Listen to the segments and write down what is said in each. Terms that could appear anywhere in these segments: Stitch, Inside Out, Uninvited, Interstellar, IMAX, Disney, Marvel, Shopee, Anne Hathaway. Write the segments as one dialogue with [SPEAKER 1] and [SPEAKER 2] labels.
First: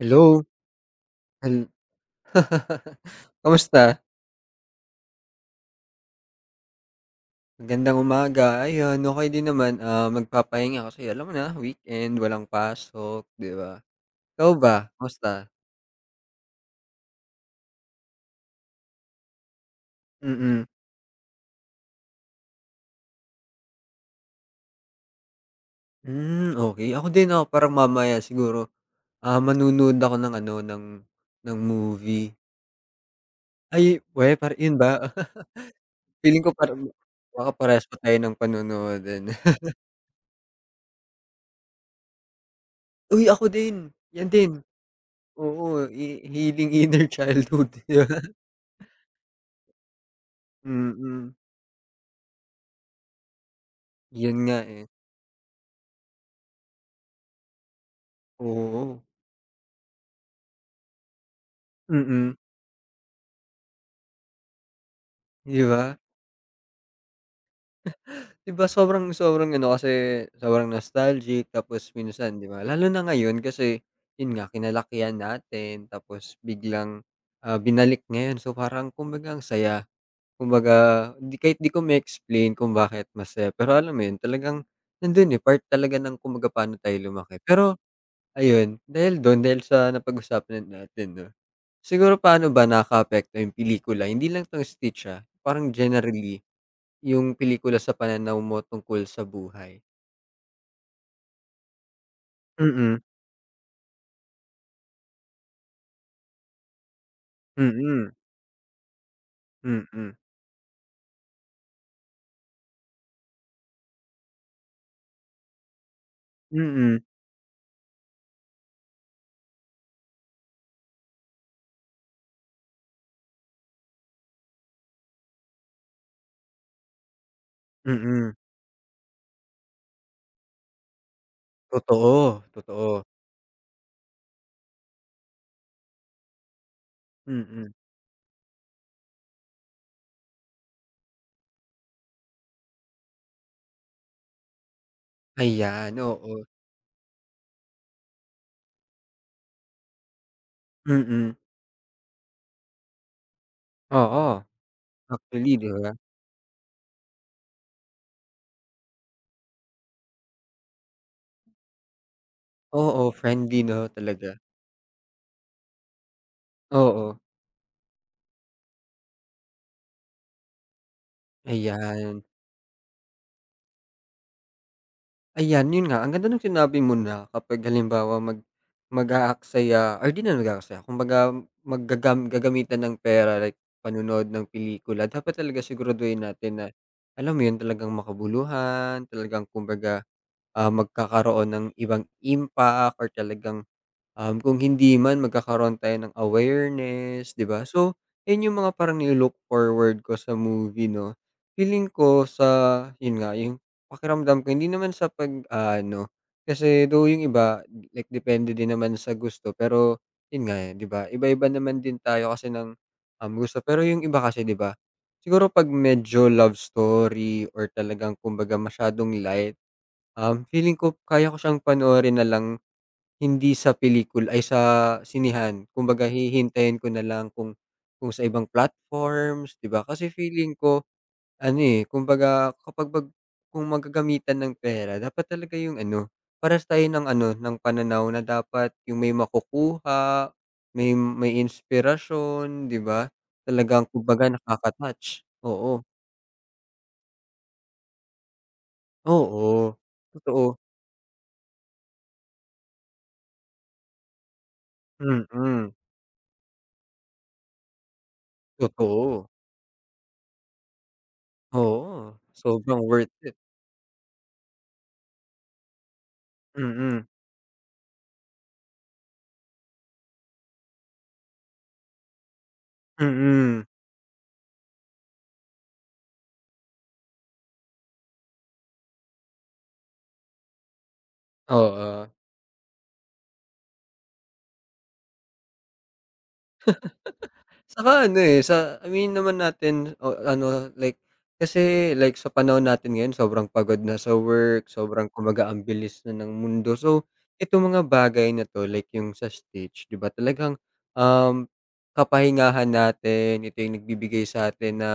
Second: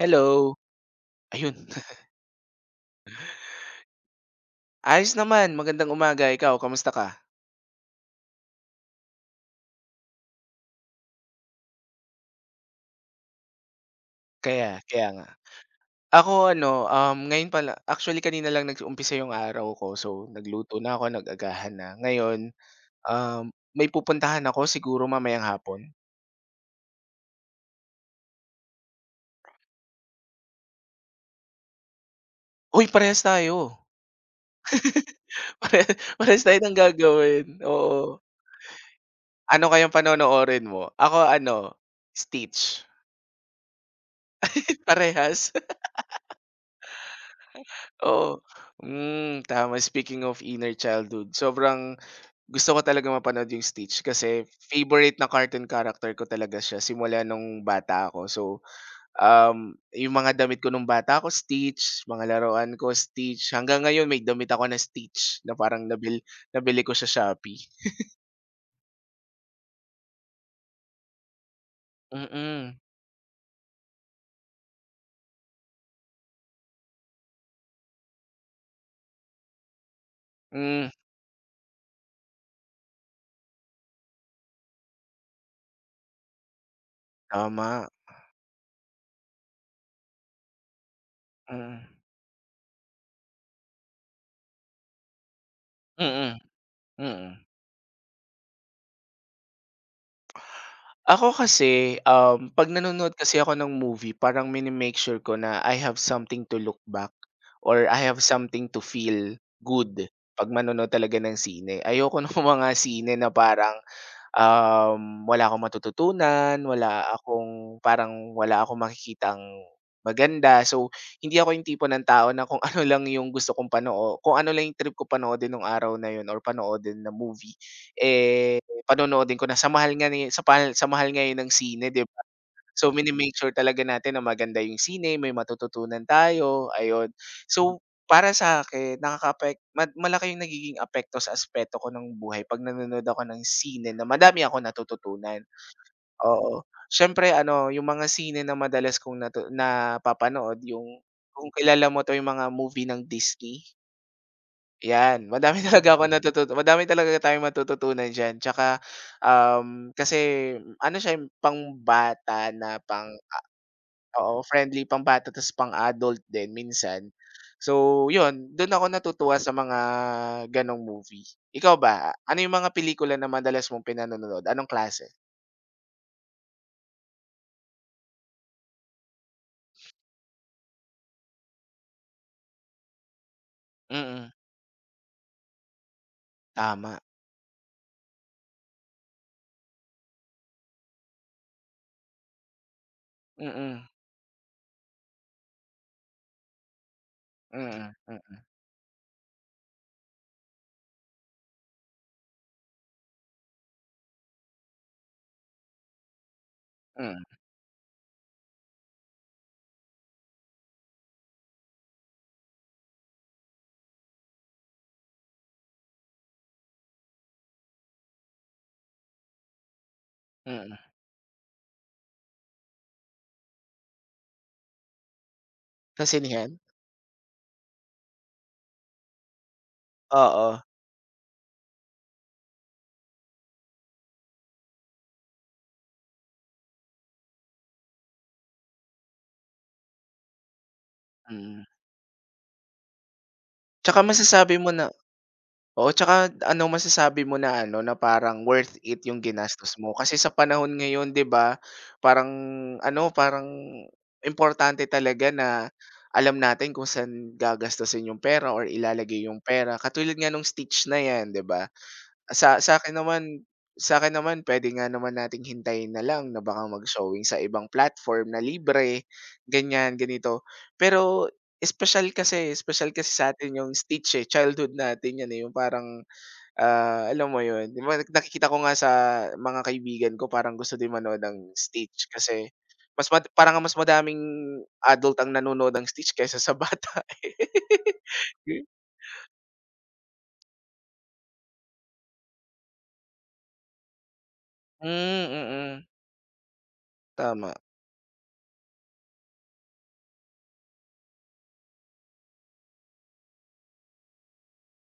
[SPEAKER 1] Hello,
[SPEAKER 2] ayun.
[SPEAKER 1] hel kamusta?
[SPEAKER 2] Ayos naman, magandang umaga. Ikaw, kamusta ka?
[SPEAKER 1] Magandang umaga. Ayun, okey din naman, magpapahinga kasi alam mo na weekend, walang pasok, 'di ba? Ikaw
[SPEAKER 2] Kaya
[SPEAKER 1] ba,
[SPEAKER 2] kaya nga.
[SPEAKER 1] kamusta?
[SPEAKER 2] Ako ano, ngayon pala actually kanina lang nag-umpisa yung araw ko. So,
[SPEAKER 1] Mm.
[SPEAKER 2] nagluto na ako, nag-agahan na. Ngayon, may pupuntahan ako siguro mamayang hapon.
[SPEAKER 1] Okay, ako din, oo, parang mamaya siguro, manonood ako ng ng movie.
[SPEAKER 2] Uy, parehas tayo.
[SPEAKER 1] Ay, we par yun ba?
[SPEAKER 2] Pare
[SPEAKER 1] Feeling
[SPEAKER 2] parehas
[SPEAKER 1] ko
[SPEAKER 2] tayo ng
[SPEAKER 1] parang
[SPEAKER 2] gagawin,
[SPEAKER 1] baka parehas pa tayo
[SPEAKER 2] oo.
[SPEAKER 1] ng panonood din.
[SPEAKER 2] Ano kayang panonoorin mo? Ako ano, Stitch.
[SPEAKER 1] Uy, ako din, yan din.
[SPEAKER 2] Parehas,
[SPEAKER 1] Oo, hi healing inner childhood, 'di ba?
[SPEAKER 2] oo. Hmm, tama. Speaking of inner
[SPEAKER 1] Mm,
[SPEAKER 2] childhood, sobrang gusto ko talaga mapanood yung Stitch
[SPEAKER 1] yun
[SPEAKER 2] kasi
[SPEAKER 1] nga, eh.
[SPEAKER 2] favorite na cartoon character ko talaga siya simula nung bata ako. So,
[SPEAKER 1] Oo,
[SPEAKER 2] yung mga damit ko nung bata ako, Stitch, mga
[SPEAKER 1] mm,
[SPEAKER 2] laruan ko, Stitch. Hanggang ngayon may damit ako na Stitch na
[SPEAKER 1] 'di ba?
[SPEAKER 2] parang nabili ko sa Shopee.
[SPEAKER 1] 'Di ba sobrang sobrang ano kasi sobrang nostalgic tapos
[SPEAKER 2] Mm.
[SPEAKER 1] minsan 'di ba
[SPEAKER 2] Mm,
[SPEAKER 1] lalo na ngayon kasi yun nga kinalakihan natin tapos biglang, binalik ngayon so parang kumbaga ang saya.
[SPEAKER 2] mm,
[SPEAKER 1] Kumbaga di kahit di ko ma-explain kung bakit masaya pero alam mo yun talagang nandun, eh, part talaga ng kumbaga paano tayo lumaki. Pero
[SPEAKER 2] tama.
[SPEAKER 1] ayun, dahil dun, dahil sa napag-usapan natin 'no,
[SPEAKER 2] Mm.
[SPEAKER 1] siguro paano ba nakakaapekto yung pelikula hindi lang 'tong Stitch, parang
[SPEAKER 2] Mm,
[SPEAKER 1] generally yung
[SPEAKER 2] mm.
[SPEAKER 1] pelikula sa pananaw mo tungkol sa buhay.
[SPEAKER 2] Ako kasi, 'pag
[SPEAKER 1] Mm,
[SPEAKER 2] nanonood kasi ako ng movie parang minimake sure ko na I have something to look back or I
[SPEAKER 1] mm,
[SPEAKER 2] have something to feel good
[SPEAKER 1] mm,
[SPEAKER 2] 'pag manonood talaga ng sine. Ayoko ng mga sine na parang wala akong matututunan,
[SPEAKER 1] mm,
[SPEAKER 2] wala akong makikitang maganda. So, hindi ako yung tipo ng tao na kung ano lang yung gusto kong kung ano lang yung trip ko panoodin nung araw na yun or panoodin na movie,
[SPEAKER 1] mm,
[SPEAKER 2] eh, panonoodin ko na. Sa mahal ngayon ng sine, 'di ba?
[SPEAKER 1] totoo,
[SPEAKER 2] So,
[SPEAKER 1] totoo,
[SPEAKER 2] minimake sure talaga natin na maganda yung sine, may matututunan tayo, ayun.
[SPEAKER 1] mm.
[SPEAKER 2] So, para sa'kin nakakaapek ma malaki yung nagiging apekto sa aspeto ko ng buhay 'pag nanonood ako ng sine na madami akong natututunan,
[SPEAKER 1] Ayan, oo,
[SPEAKER 2] oo. Siyempre ano, yung mga sine na madalas kong napapanood yung
[SPEAKER 1] mm,
[SPEAKER 2] kung kilala mo 'to, yung mga movie ng Disney,
[SPEAKER 1] oo,
[SPEAKER 2] 'yan.
[SPEAKER 1] actually
[SPEAKER 2] Madami
[SPEAKER 1] 'di
[SPEAKER 2] talaga
[SPEAKER 1] ba?
[SPEAKER 2] akong natutu madami talaga tayong matututunan diyan. Tsaka, kasi ano siya, eh, pangbata na
[SPEAKER 1] Oo, friendly 'no, talaga,
[SPEAKER 2] Oo, friendly pambata ta's pang-adult din minsan.
[SPEAKER 1] oo,
[SPEAKER 2] So, 'yun do'n ako natutuwa sa mga gano'ng movie. Ikaw ba,
[SPEAKER 1] ayan.
[SPEAKER 2] ano 'yung mga pelikula na madalas mong pinanonood, anong klase?
[SPEAKER 1] Ayan, yun nga, ang ganda nung sinabi mo na kapag halimbawa mag-aaksaya or 'di naman mag-aaksaya, kumbaga gagamitan ng pera like
[SPEAKER 2] Mm,
[SPEAKER 1] panonood ng pelikula, dapat talaga siguraduhin natin na,
[SPEAKER 2] tama.
[SPEAKER 1] alam mo yun, talagang makabuluhan, talagang kumbaga, magkakaroon ng ibang impact or talagang
[SPEAKER 2] Mm,
[SPEAKER 1] Kung hindi man magkakaroon tayo ng awareness, 'di ba?
[SPEAKER 2] mm,
[SPEAKER 1] So,
[SPEAKER 2] mm,
[SPEAKER 1] 'yun yung mga parang nilo-look forward ko sa movie 'no. Feeling ko sa 'yun nga, yung pakiramdam ko hindi naman sa pag ano kasi though
[SPEAKER 2] mm,
[SPEAKER 1] yung iba like depende din naman sa gusto pero 'yun nga, eh, 'di ba iba-iba naman din tayo kasi ng, gusto. Pero yung iba kasi 'di ba, siguro 'pag medyo love story or talagang kumbaga masyadong light, feeling
[SPEAKER 2] mm.
[SPEAKER 1] ko kaya ko siyang panoorin na lang hindi sa pelikul ay sa sinehan. Kumbaga
[SPEAKER 2] Kasinihan?
[SPEAKER 1] hihintayin ko na lang kung sa ibang platforms, 'di ba? Kasi feeling
[SPEAKER 2] Oo,
[SPEAKER 1] ko ano, eh, kumbaga kapag bag kung maggagamitan ng pera dapat talaga yung ano, parehas tayo ng ano, ng pananaw na dapat yung may makukuha, may
[SPEAKER 2] mm.
[SPEAKER 1] inspirasyon, 'di ba? Talagang
[SPEAKER 2] Tsaka
[SPEAKER 1] kumbaga
[SPEAKER 2] masasabi mo na
[SPEAKER 1] nakaka-touch. Oo,
[SPEAKER 2] Oo, tsaka ano masasabi mo na ano, na parang worth it yung ginastos
[SPEAKER 1] oo,
[SPEAKER 2] mo? Kasi sa
[SPEAKER 1] totoo.
[SPEAKER 2] panahon ngayon 'di ba, parang ano, parang importante talaga
[SPEAKER 1] Mm,
[SPEAKER 2] na alam natin kung saan gagastusin yung pera or ilalagay
[SPEAKER 1] totoo.
[SPEAKER 2] yung pera. Katulad nga nung Stitch na 'yan, 'di ba?
[SPEAKER 1] Oo,
[SPEAKER 2] Sa sa
[SPEAKER 1] sobrang
[SPEAKER 2] sa'kin
[SPEAKER 1] worth it.
[SPEAKER 2] naman sa'kin naman puwede nga naman nating hintayin na lang na baka
[SPEAKER 1] Mm,
[SPEAKER 2] mag-showing sa ibang platform na libre, ganyan, ganito. Pero espesyal kasi sa atin
[SPEAKER 1] mm.
[SPEAKER 2] yung Stitch, eh, childhood natin 'yan, eh, yung parang ah, alam mo 'yun, 'di ba nakikita ko nga sa mga kaibigan ko parang gusto din manood ng Stitch
[SPEAKER 1] Oo.
[SPEAKER 2] kasi mas mad parang mas madaming adult ang nanonood ng Stitch kaysa sa bata.
[SPEAKER 1] Saka ano, eh,
[SPEAKER 2] Eh.
[SPEAKER 1] sa aminin naman natin o ano, like kasi like sa panahon natin ngayon sobrang pagod na sa work,
[SPEAKER 2] Hmm,
[SPEAKER 1] sobrang kumbaga ang
[SPEAKER 2] mm.
[SPEAKER 1] bilis na ng mundo. So,
[SPEAKER 2] Tama,
[SPEAKER 1] itong mga bagay na 'to like yung sa Stitch, 'di ba talagang, um, kapahingahan natin, ito yung nagbibigay sa atin na,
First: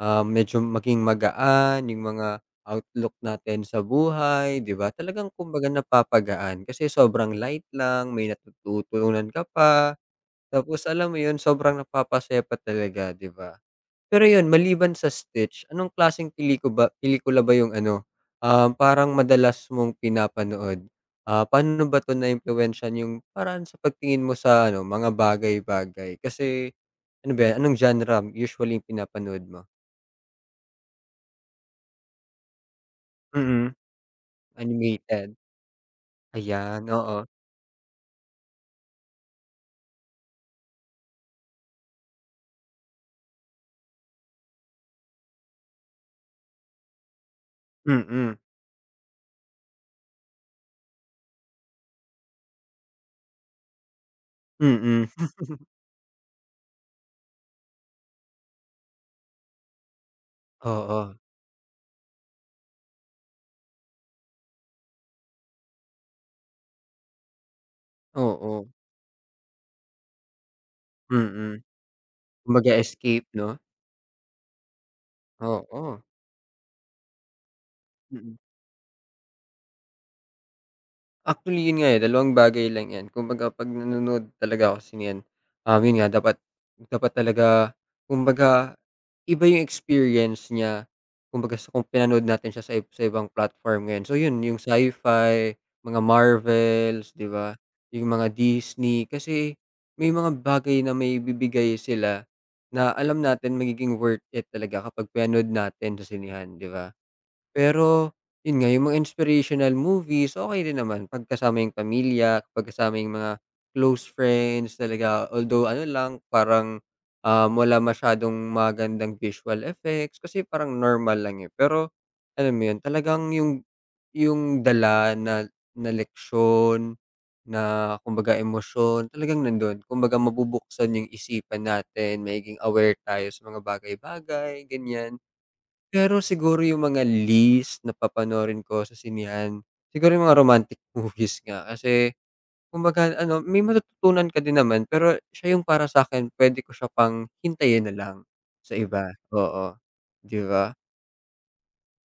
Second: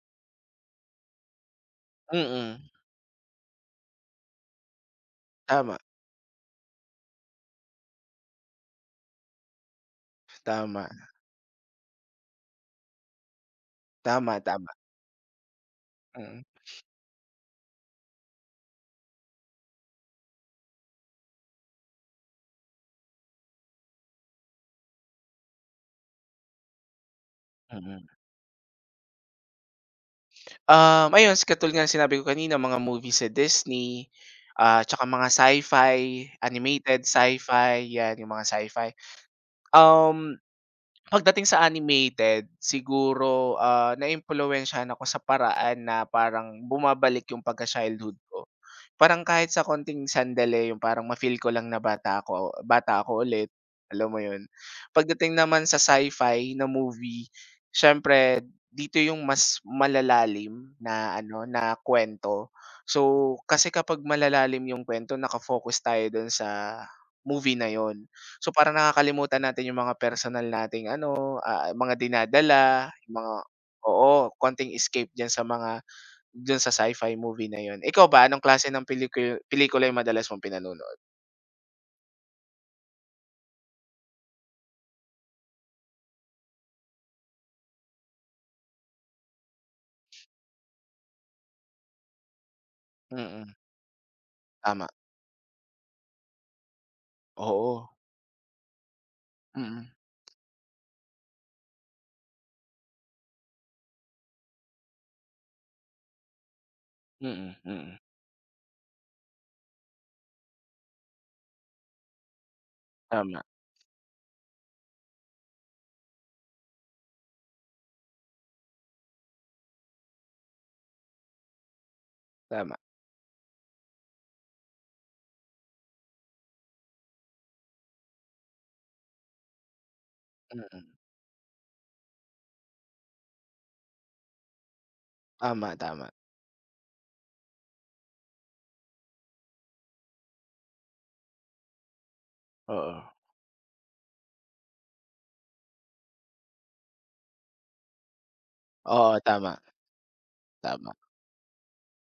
[SPEAKER 1] medyo maging magaan yung mga
[SPEAKER 2] mm.
[SPEAKER 1] outlook natin sa buhay, 'di ba? Talagang kumbaga
[SPEAKER 2] Tama,
[SPEAKER 1] napapagaan kasi sobrang light lang, may natututunan ka pa. Tapos
[SPEAKER 2] tama,
[SPEAKER 1] alam mo 'yun, sobrang napapasaya pa talaga, 'di ba? Pero
[SPEAKER 2] tama,
[SPEAKER 1] 'yun,
[SPEAKER 2] tama,
[SPEAKER 1] maliban sa Stitch, anong klaseng
[SPEAKER 2] mm,
[SPEAKER 1] peliko ba pelikula ba 'yung ano, parang madalas mong pinapanood? Ah, paano ba 'to naimpluwensyahan 'yung paraan sa pagtingin mo sa ano, mga bagay-bagay? Kasi ano ba 'yan, anong
[SPEAKER 2] mm.
[SPEAKER 1] genre usually 'yung pinapanood mo?
[SPEAKER 2] Ayun, katulad nga ng sinabi ko kanina mga movie sa
[SPEAKER 1] Mm,
[SPEAKER 2] Disney, tsaka mga
[SPEAKER 1] animated.
[SPEAKER 2] sci-fi,
[SPEAKER 1] Ayan,
[SPEAKER 2] animated
[SPEAKER 1] oo.
[SPEAKER 2] sci-fi, 'yan yung mga sci-fi. Um Pagdating sa animated, siguro, naimpluwensyahan ako sa paraan na parang bumabalik yung pagka-childhood
[SPEAKER 1] Mm,
[SPEAKER 2] ko. Parang kahit sa konting sandali yung parang ma-feel ko lang na bata ako ulit, alam mo yun?
[SPEAKER 1] mm.
[SPEAKER 2] Pagdating naman sa sci-fi na movie, siyempre dito yung mas malalalim
[SPEAKER 1] Oo,
[SPEAKER 2] na ano, na kwento. So, kasi kapag malalalim yung kwento naka-focus tayo dun sa movie na yon. So,
[SPEAKER 1] oo.
[SPEAKER 2] parang nakakalimutan natin yung mga personal nating ano,
[SPEAKER 1] Mm.
[SPEAKER 2] mga
[SPEAKER 1] Kumbaga
[SPEAKER 2] dinadala, yung
[SPEAKER 1] escape
[SPEAKER 2] mga
[SPEAKER 1] 'no?
[SPEAKER 2] oo, konting escape diyan sa mga
[SPEAKER 1] Oo,
[SPEAKER 2] dun sa sci-fi movie na yun. Ikaw ba
[SPEAKER 1] mm.
[SPEAKER 2] anong klase ng pelikula yung madalas mong pinanonood?
[SPEAKER 1] Actually, yun nga, eh, dalawang bagay lang 'yan. Kumbaga 'pag nanonood talaga ako kasi niyan, yun nga dapat dapat talaga kumbaga iba yung experience niya kumbaga sa kung pinanood natin siya sa sa ibang
[SPEAKER 2] Mm,
[SPEAKER 1] platform ngayon. So yun, yung
[SPEAKER 2] tama.
[SPEAKER 1] sci-fi, mga Marvels, 'di ba,
[SPEAKER 2] Oo,
[SPEAKER 1] yung mga Disney. Kasi
[SPEAKER 2] mm,
[SPEAKER 1] may mga bagay na may bibigay sila na alam natin magiging worth it talaga kapag pinanood natin sa sinihan 'di ba?
[SPEAKER 2] mm, mm.
[SPEAKER 1] Pero, yun nga, yung mga inspirational movies, okay din naman pagkasama yung pamilya, pagkasama yung mga
[SPEAKER 2] Tama,
[SPEAKER 1] close friends talaga. Although ano lang, parang, wala masyadong magandang visual effects kasi parang normal lang, eh. Pero alam mo
[SPEAKER 2] tama,
[SPEAKER 1] yun, talagang yung dala na na leksyon, na kumbaga emosyon, talagang nandun. Kumbaga
[SPEAKER 2] mm.
[SPEAKER 1] mabubuksan yung isipan natin, magiging aware tayo sa mga bagay-bagay, ganyan.
[SPEAKER 2] Tama, tama,
[SPEAKER 1] Pero siguro yung mga least na papanoorin ko sa sinehan, siguro yung mga romantic movies nga kasi
[SPEAKER 2] oo.
[SPEAKER 1] kumbaga ano, may matututunan ka din naman pero siya yung para sa'kin puwede ko siya pang hintayin na lang sa iba,
[SPEAKER 2] Oo, tama,
[SPEAKER 1] oo, 'di ba?
[SPEAKER 2] tama.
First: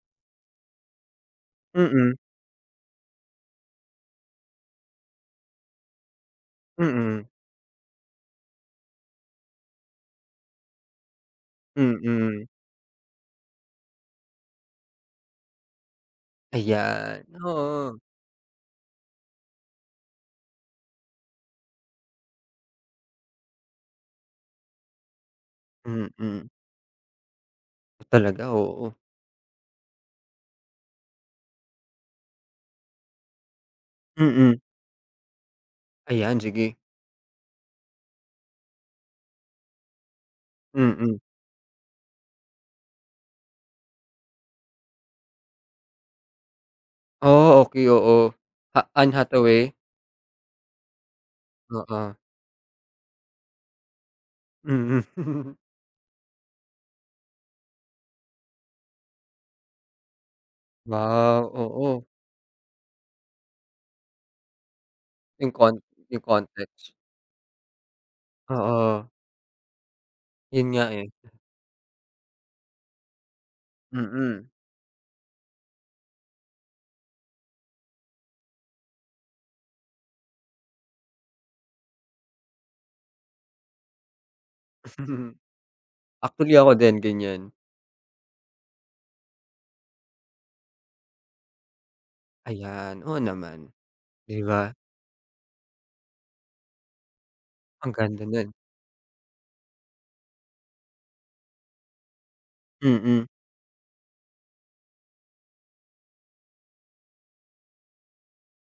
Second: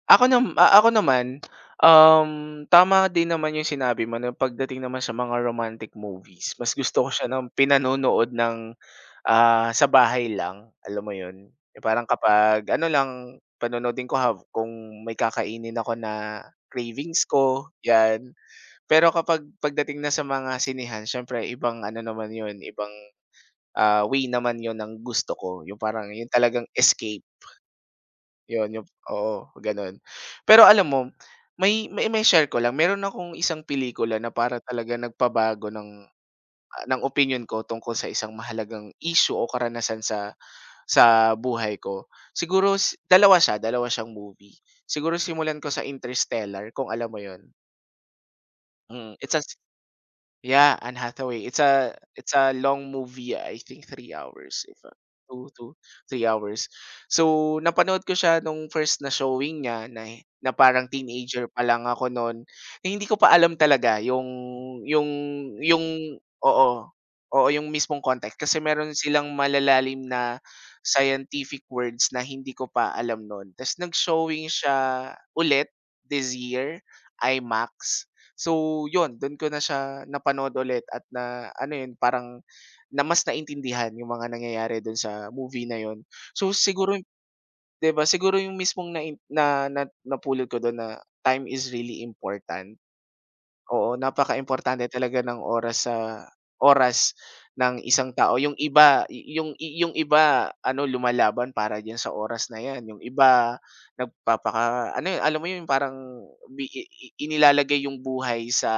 [SPEAKER 2] Ako naman,
[SPEAKER 1] Mm,
[SPEAKER 2] tama din naman yung sinabi mo na pagdating naman sa mga romantic movies, mas gusto ko siya
[SPEAKER 1] mm,
[SPEAKER 2] ng pinanonood ng sa bahay lang, alam mo 'yun? Yung parang
[SPEAKER 1] mm.
[SPEAKER 2] kapag ano lang, panonoodin ko kung may kakainin ako na
[SPEAKER 1] Ayan,
[SPEAKER 2] cravings ko,
[SPEAKER 1] oo,
[SPEAKER 2] 'yan. Pero kapag pagdating na sa mga sinehan siyempre ibang ano naman 'yun, ibang, way naman 'yun ng gusto ko, yung parang 'yun
[SPEAKER 1] mm.
[SPEAKER 2] talagang escape,
[SPEAKER 1] Talaga,
[SPEAKER 2] 'yun yung
[SPEAKER 1] oo.
[SPEAKER 2] oo, gano'n. Pero alam mo, may mai-share ko lang, meron akong isang pelikula na
[SPEAKER 1] Mm,
[SPEAKER 2] para talaga nagpabago ng,
[SPEAKER 1] ayan sige,
[SPEAKER 2] ng opinyon ko tungkol sa isang mahalagang issue o karanasan sa
[SPEAKER 1] mm.
[SPEAKER 2] buhay ko. Siguro dalawa siya, dalawa siyang movie. Siguro simulan ko sa Interstellar, kung alam mo 'yun?
[SPEAKER 1] Oh, okey, oo. Ha Anne
[SPEAKER 2] Mm, it's a
[SPEAKER 1] Hathaway?
[SPEAKER 2] Yeah, Anne Hathaway. It's a
[SPEAKER 1] Oo,
[SPEAKER 2] it's a long movie. I think three hours if,
[SPEAKER 1] mm.
[SPEAKER 2] two to 3 hours. So, napanood ko siya nung first na showing niya na na parang
[SPEAKER 1] Wow,
[SPEAKER 2] teenager pa lang
[SPEAKER 1] oo.
[SPEAKER 2] ako nun, na hindi ko pa alam talaga yung yung
[SPEAKER 1] Yung con yung
[SPEAKER 2] oo,
[SPEAKER 1] context.
[SPEAKER 2] oo, yung mismong context kasi meron
[SPEAKER 1] Oo,
[SPEAKER 2] silang malalalim na
[SPEAKER 1] yun nga, eh.
[SPEAKER 2] scientific words na hindi ko pa alam nun. Ta's nag-showing
[SPEAKER 1] Mm.
[SPEAKER 2] siya ulit this year, IMAX. So yun, dun ko na siya napanood ulit at na ano yun, parang na mas naintindihan yung mga nangyayari dun sa movie na yun. So
[SPEAKER 1] Actually ako
[SPEAKER 2] siguro
[SPEAKER 1] din ganyan.
[SPEAKER 2] 'di ba, siguro yung mismong na na na napulot ko dun na time is really important.
[SPEAKER 1] Ayan, oo naman,
[SPEAKER 2] Oo,
[SPEAKER 1] 'di ba?
[SPEAKER 2] napakaimportante talaga ng oras ng
[SPEAKER 1] Ang
[SPEAKER 2] isang
[SPEAKER 1] ganda
[SPEAKER 2] tao.
[SPEAKER 1] nun.
[SPEAKER 2] Yung iba yu yung y- yung iba ano, lumalaban para diyan sa oras na 'yan. Yung
[SPEAKER 1] Mm,
[SPEAKER 2] iba nagpapaka ano yun, alam mo yun parang bi i inilalagay yung buhay sa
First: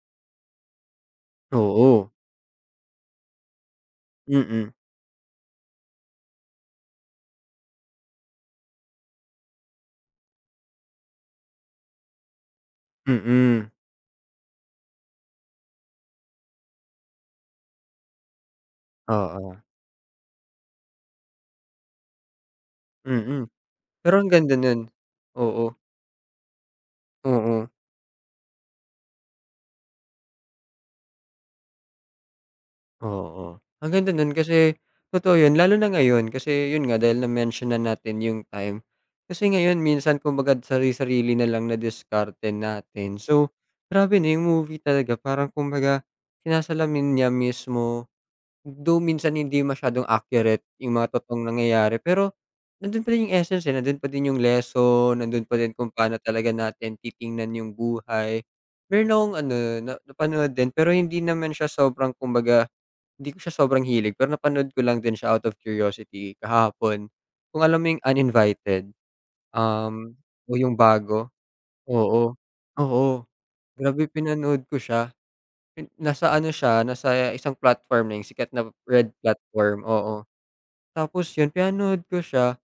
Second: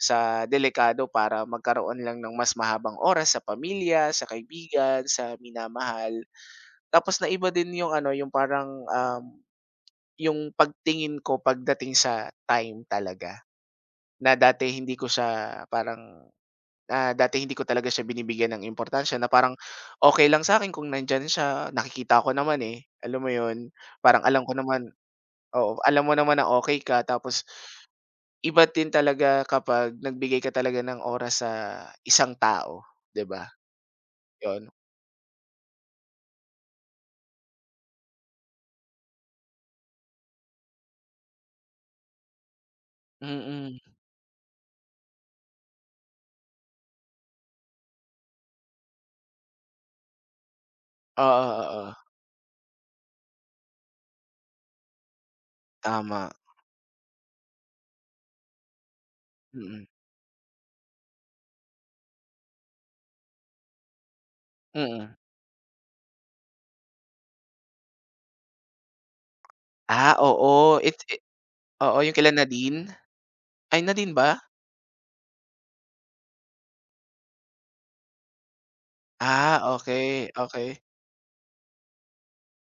[SPEAKER 2] delikado para magkaroon
[SPEAKER 1] oo.
[SPEAKER 2] lang ng mas mahabang oras sa pamilya, sa
[SPEAKER 1] Mm,
[SPEAKER 2] kaibigan, sa minamahal. Tapos na iba din yung ano, yung parang, yung pagtingin ko pagdating sa time talaga.
[SPEAKER 1] mm,
[SPEAKER 2] Na dati hindi ko siya parang, ah, Dati hindi ko talaga siya binibigyan ng importansya na parang
[SPEAKER 1] oo,
[SPEAKER 2] okay lang sa akin kung nandiyan siya, nakikita ko naman, eh, alam mo
[SPEAKER 1] mm.
[SPEAKER 2] 'yun?
[SPEAKER 1] Pero
[SPEAKER 2] Parang
[SPEAKER 1] ang
[SPEAKER 2] alam
[SPEAKER 1] ganda
[SPEAKER 2] ko naman
[SPEAKER 1] nun. Oo,
[SPEAKER 2] oo, alam mo naman na okay ka tapos
[SPEAKER 1] oo.
[SPEAKER 2] iba din talaga kapag nagbigay ka talaga ng oras sa isang tao, 'di ba?
[SPEAKER 1] Oo, ang ganda nun
[SPEAKER 2] 'Yun.
[SPEAKER 1] kasi totoo yun lalo na ngayon kasi yun nga dahil na-mention na natin yung time. Kasi ngayon minsan kumbaga sari-sarili na lang na diskarte natin. So,
[SPEAKER 2] Mm.
[SPEAKER 1] grabe na yung movie talaga parang kumbaga sinasalamin niya mismo, though minsan hindi masyadong accurate yung mga
[SPEAKER 2] Oo,
[SPEAKER 1] totoong
[SPEAKER 2] oo,
[SPEAKER 1] nangyayari
[SPEAKER 2] oo.
[SPEAKER 1] pero nandun pa din yung essence, eh, nandun pa din yung lesson, nandun pa din kung paano
[SPEAKER 2] Tama.
[SPEAKER 1] talaga natin titingnan yung buhay. Meron akong ano
[SPEAKER 2] Mm,
[SPEAKER 1] na napanood din pero hindi naman siya sobrang kumbaga hindi ko siya sobrang hilig pero napanood ko lang
[SPEAKER 2] mm.
[SPEAKER 1] din siya out of curiosity kahapon. Kung alam mo yung Uninvited, um,
[SPEAKER 2] Ah,
[SPEAKER 1] o yung
[SPEAKER 2] oo. It i
[SPEAKER 1] bago,
[SPEAKER 2] Oo, yung kila
[SPEAKER 1] oo,
[SPEAKER 2] Nadine?
[SPEAKER 1] oo.
[SPEAKER 2] Ay,
[SPEAKER 1] Grabe
[SPEAKER 2] Nadine ba?
[SPEAKER 1] pinanood ko siya, nasa ano siya, nasa isang platform na yung sikat na red
[SPEAKER 2] Ah,
[SPEAKER 1] platform, oo.
[SPEAKER 2] okey, okey.
[SPEAKER 1] Tapos yun pinanood ko siya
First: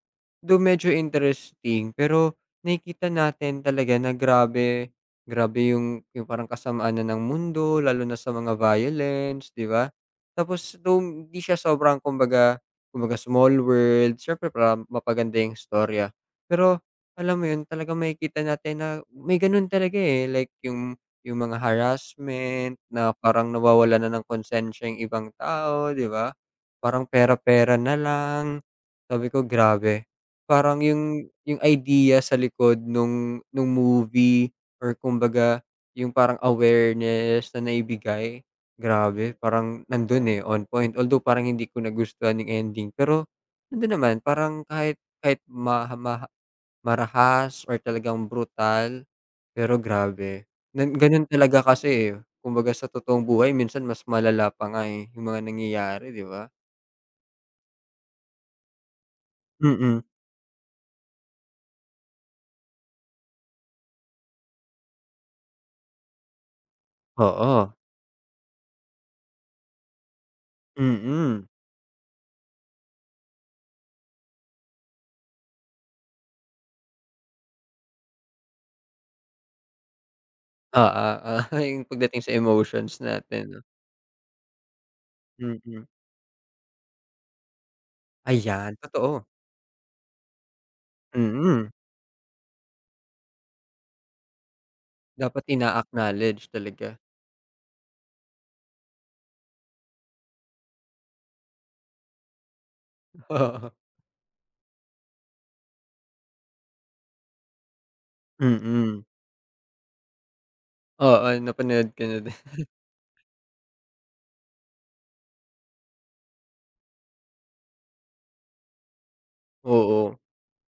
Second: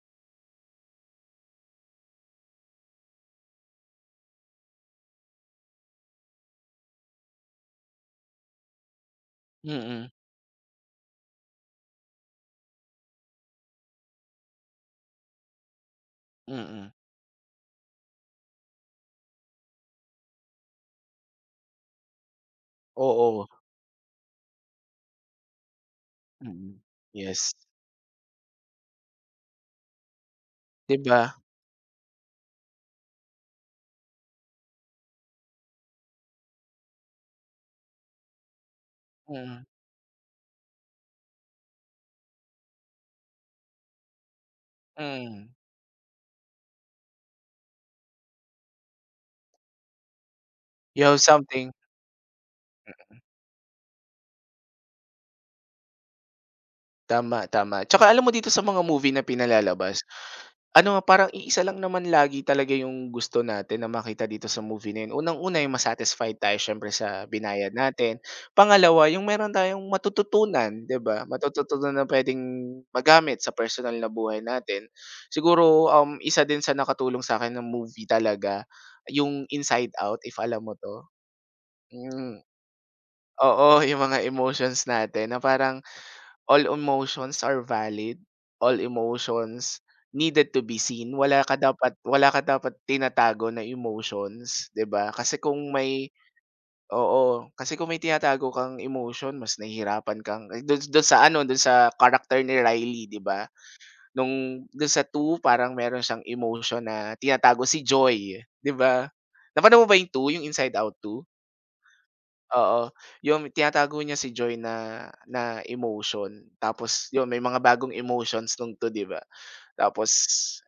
[SPEAKER 1] though medyo interesting, pero nakikita natin talaga na grabe, grabe yung parang kasamaan na ng mundo lalo na sa mga violence, 'di ba?
[SPEAKER 2] Mm,
[SPEAKER 1] Tapos though hindi siya sobrang kumbaga kumbaga small world, siyempre para mapaganda yung storya. Pero
[SPEAKER 2] mm.
[SPEAKER 1] alam mo yun, talagang makikita natin na may ganun talaga, eh, like yung mga harassment na
[SPEAKER 2] Oo,
[SPEAKER 1] parang nawawalan na ng konsensiya yung ibang tao, 'di ba?
[SPEAKER 2] mm.
[SPEAKER 1] Parang
[SPEAKER 2] Yes,
[SPEAKER 1] pera-pera na lang. Sabi ko, grabe. Parang
[SPEAKER 2] 'di ba?
[SPEAKER 1] yung idea sa likod nung movie or kumbaga yung parang awareness na naibigay, grabe
[SPEAKER 2] Mm,
[SPEAKER 1] parang nandun, eh, on point. Although parang hindi ko nagustuhan yung ending, pero nandun naman parang kahit kahit
[SPEAKER 2] mm.
[SPEAKER 1] maha maha marahas or talagang brutal, pero grabe.
[SPEAKER 2] You have
[SPEAKER 1] Ganun talaga
[SPEAKER 2] something
[SPEAKER 1] kasi, eh, kumbaga sa totoong buhay minsan mas malala pa nga, eh, yung mga nangyayari, 'di ba?
[SPEAKER 2] tama, tama. Tsaka alam mo dito sa mga movie na pinalalabas,
[SPEAKER 1] Mm,
[SPEAKER 2] ano, parang iisa lang naman lagi talaga yung gusto natin na makita dito sa movie na yun. Unang-una yung ma-satisfied tayo siyempre sa
[SPEAKER 1] oo,
[SPEAKER 2] binayad natin. Pangalawa, yung meron tayong matututunan, 'di ba?
[SPEAKER 1] mm.
[SPEAKER 2] Matututunan na puwedeng magamit sa personal na buhay natin. Siguro, isa din sa nakatulong sa akin ng movie talaga, yung Inside Out, if alam mo
[SPEAKER 1] Oo,
[SPEAKER 2] 'to?
[SPEAKER 1] oo, yung pagdating sa
[SPEAKER 2] Hmm.
[SPEAKER 1] emotions natin 'no,
[SPEAKER 2] Oo, yung mga emotions natin na parang
[SPEAKER 1] mm.
[SPEAKER 2] all emotions are valid,
[SPEAKER 1] Ayan,
[SPEAKER 2] all
[SPEAKER 1] totoo,
[SPEAKER 2] emotions needed to be seen. Wala ka
[SPEAKER 1] mm.
[SPEAKER 2] dapat wala ka dapat tinatago na emotions, 'di ba? Kasi
[SPEAKER 1] Dapat
[SPEAKER 2] kung may
[SPEAKER 1] ina-acknowledge talaga.
[SPEAKER 2] oo, kasi kung may tinatago kang emotion, mas nahihirapan kang eh, dun sa character ni Riley, 'di ba?
[SPEAKER 1] Oo,
[SPEAKER 2] Nung dun sa two parang meron siyang emotion na tinatago si Joy, 'di
[SPEAKER 1] mm.
[SPEAKER 2] ba? Napanood mo ba yung two, yung Inside Out 2?
[SPEAKER 1] Oo, napanood ko na din,
[SPEAKER 2] Oo, yung tinatago niya si Joy na na emotion tapos yun may mga bagong emotions nung 2, 'di ba? Tapos
[SPEAKER 1] oo,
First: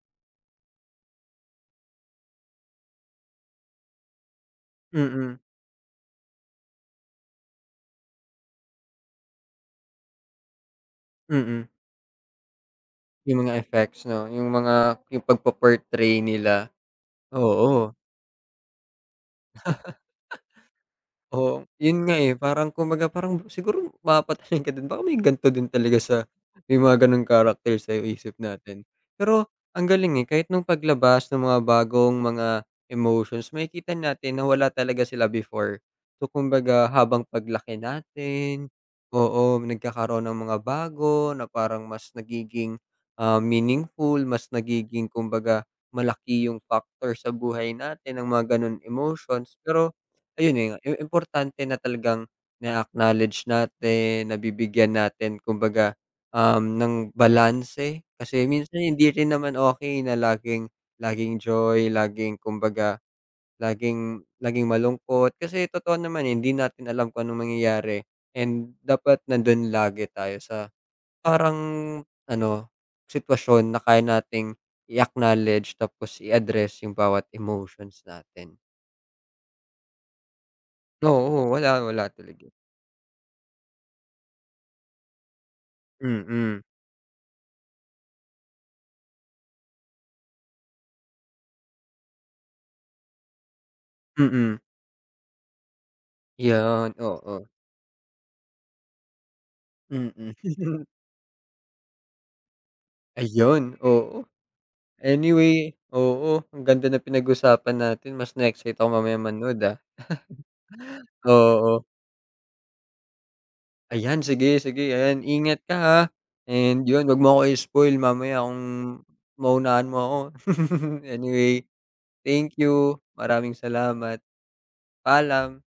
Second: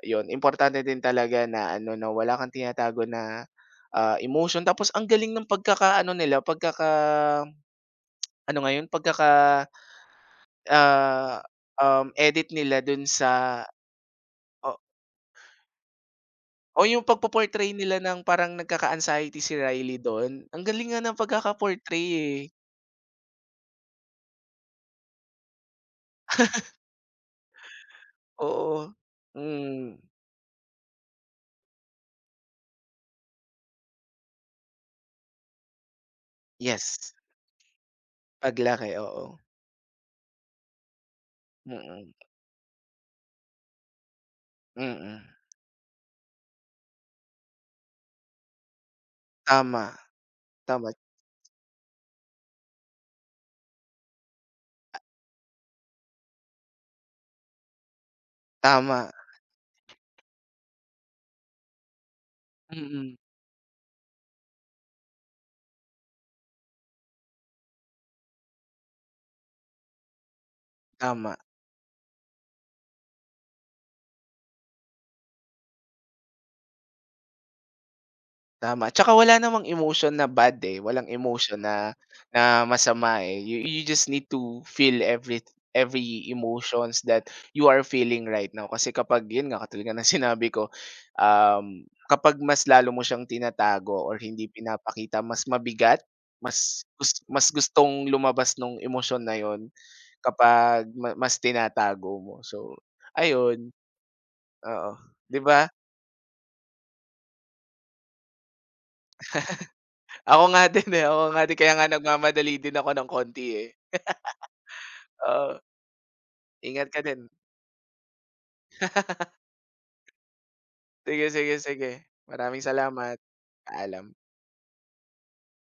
[SPEAKER 2] yun importante din talaga na ano na wala kang tinatago na, emotion tapos ang galing
[SPEAKER 1] mm,
[SPEAKER 2] ng pagkaka ano nila pagkaka ano nga yun pagkaka, ah,
[SPEAKER 1] mm.
[SPEAKER 2] edit nila dun
[SPEAKER 1] Yung mga
[SPEAKER 2] sa
[SPEAKER 1] effects 'no, yung
[SPEAKER 2] o
[SPEAKER 1] mga yung pagpo-portray nila,
[SPEAKER 2] o yung pagpo-portray
[SPEAKER 1] oo.
[SPEAKER 2] nila ng parang nagkaka-anxiety si Riley dun ang galing nga ng
[SPEAKER 1] Oo,
[SPEAKER 2] pagkaka-portray,
[SPEAKER 1] yun nga, eh,
[SPEAKER 2] eh,
[SPEAKER 1] parang kumbaga parang siguro mapapatalino ka din baka may ganito din talaga sa may mga gano'ng character sa isip
[SPEAKER 2] oo,
[SPEAKER 1] natin. Pero ang
[SPEAKER 2] hmm,
[SPEAKER 1] galing, eh, kahit nung paglabas ng mga bagong mga emotions makikita natin na wala talaga sila before. So, kumbaga
[SPEAKER 2] yes.
[SPEAKER 1] habang paglaki natin,
[SPEAKER 2] Paglaki, oo.
[SPEAKER 1] oo, nagkakaroon ng mga bago na parang
[SPEAKER 2] Mm,
[SPEAKER 1] mas nagiging, meaningful, mas nagiging
[SPEAKER 2] mm.
[SPEAKER 1] kumbaga malaki yung factor sa buhay natin ng mga gano'n emotions.
[SPEAKER 2] Tama,
[SPEAKER 1] Pero ayun, eh,
[SPEAKER 2] tama,
[SPEAKER 1] importante na talagang na-acknowledge natin, nabibigyan natin kumbaga, ng balanse. Kasi minsan
[SPEAKER 2] tama.
[SPEAKER 1] hindi rin naman okay na laging laging joy, laging kumbaga,
[SPEAKER 2] Mm,
[SPEAKER 1] laging laging malungkot. Kasi totoo naman, eh, hindi natin alam kung anong mangyayari and dapat nandun lagi tayo sa
[SPEAKER 2] tama,
[SPEAKER 1] parang ano, sitwasyon na kaya nating i-acknowledge tapos i-address yung bawat emotions natin.
[SPEAKER 2] tama. Tsaka wala namang emotion na bad, eh, walang
[SPEAKER 1] Oo,
[SPEAKER 2] emotion
[SPEAKER 1] wala,
[SPEAKER 2] na
[SPEAKER 1] wala talaga.
[SPEAKER 2] na masama, eh. You just need to feel every
[SPEAKER 1] Mm,
[SPEAKER 2] emotions that you are feeling right now. Kasi kapag yun nga, katulad nga ng sinabi ko, um, kapag mas lalo mo siyang tinatago or hindi
[SPEAKER 1] mm.
[SPEAKER 2] pinapakita mas mabigat, mas
[SPEAKER 1] 'Yon,
[SPEAKER 2] gus mas
[SPEAKER 1] oo.
[SPEAKER 2] gustong lumabas nung emotion na yun.
[SPEAKER 1] Mm.
[SPEAKER 2] Kapag mas tinatago mo. So,
[SPEAKER 1] Ayun,
[SPEAKER 2] ayun,
[SPEAKER 1] oo.
[SPEAKER 2] oo. 'Di ba?
[SPEAKER 1] Anyway, oo, ang ganda ng pinag-usapan natin mas na-excite ako mamayang manood, ah.
[SPEAKER 2] Ako nga din, eh, ako nga din kaya
[SPEAKER 1] Oo,
[SPEAKER 2] nga nagmamadali din ako ng konti, eh.
[SPEAKER 1] ayan sige, sige ayan
[SPEAKER 2] Oo,
[SPEAKER 1] ingat ka, ha, and
[SPEAKER 2] ingat ka
[SPEAKER 1] 'yon 'wag mo
[SPEAKER 2] din.
[SPEAKER 1] ako i-spoil mamaya kung maunahan mo ako.
[SPEAKER 2] Sige,
[SPEAKER 1] Anyway,
[SPEAKER 2] sige, sige.
[SPEAKER 1] thank
[SPEAKER 2] Maraming
[SPEAKER 1] you,
[SPEAKER 2] salamat.
[SPEAKER 1] maraming
[SPEAKER 2] Paalam.
[SPEAKER 1] salamat, paalam.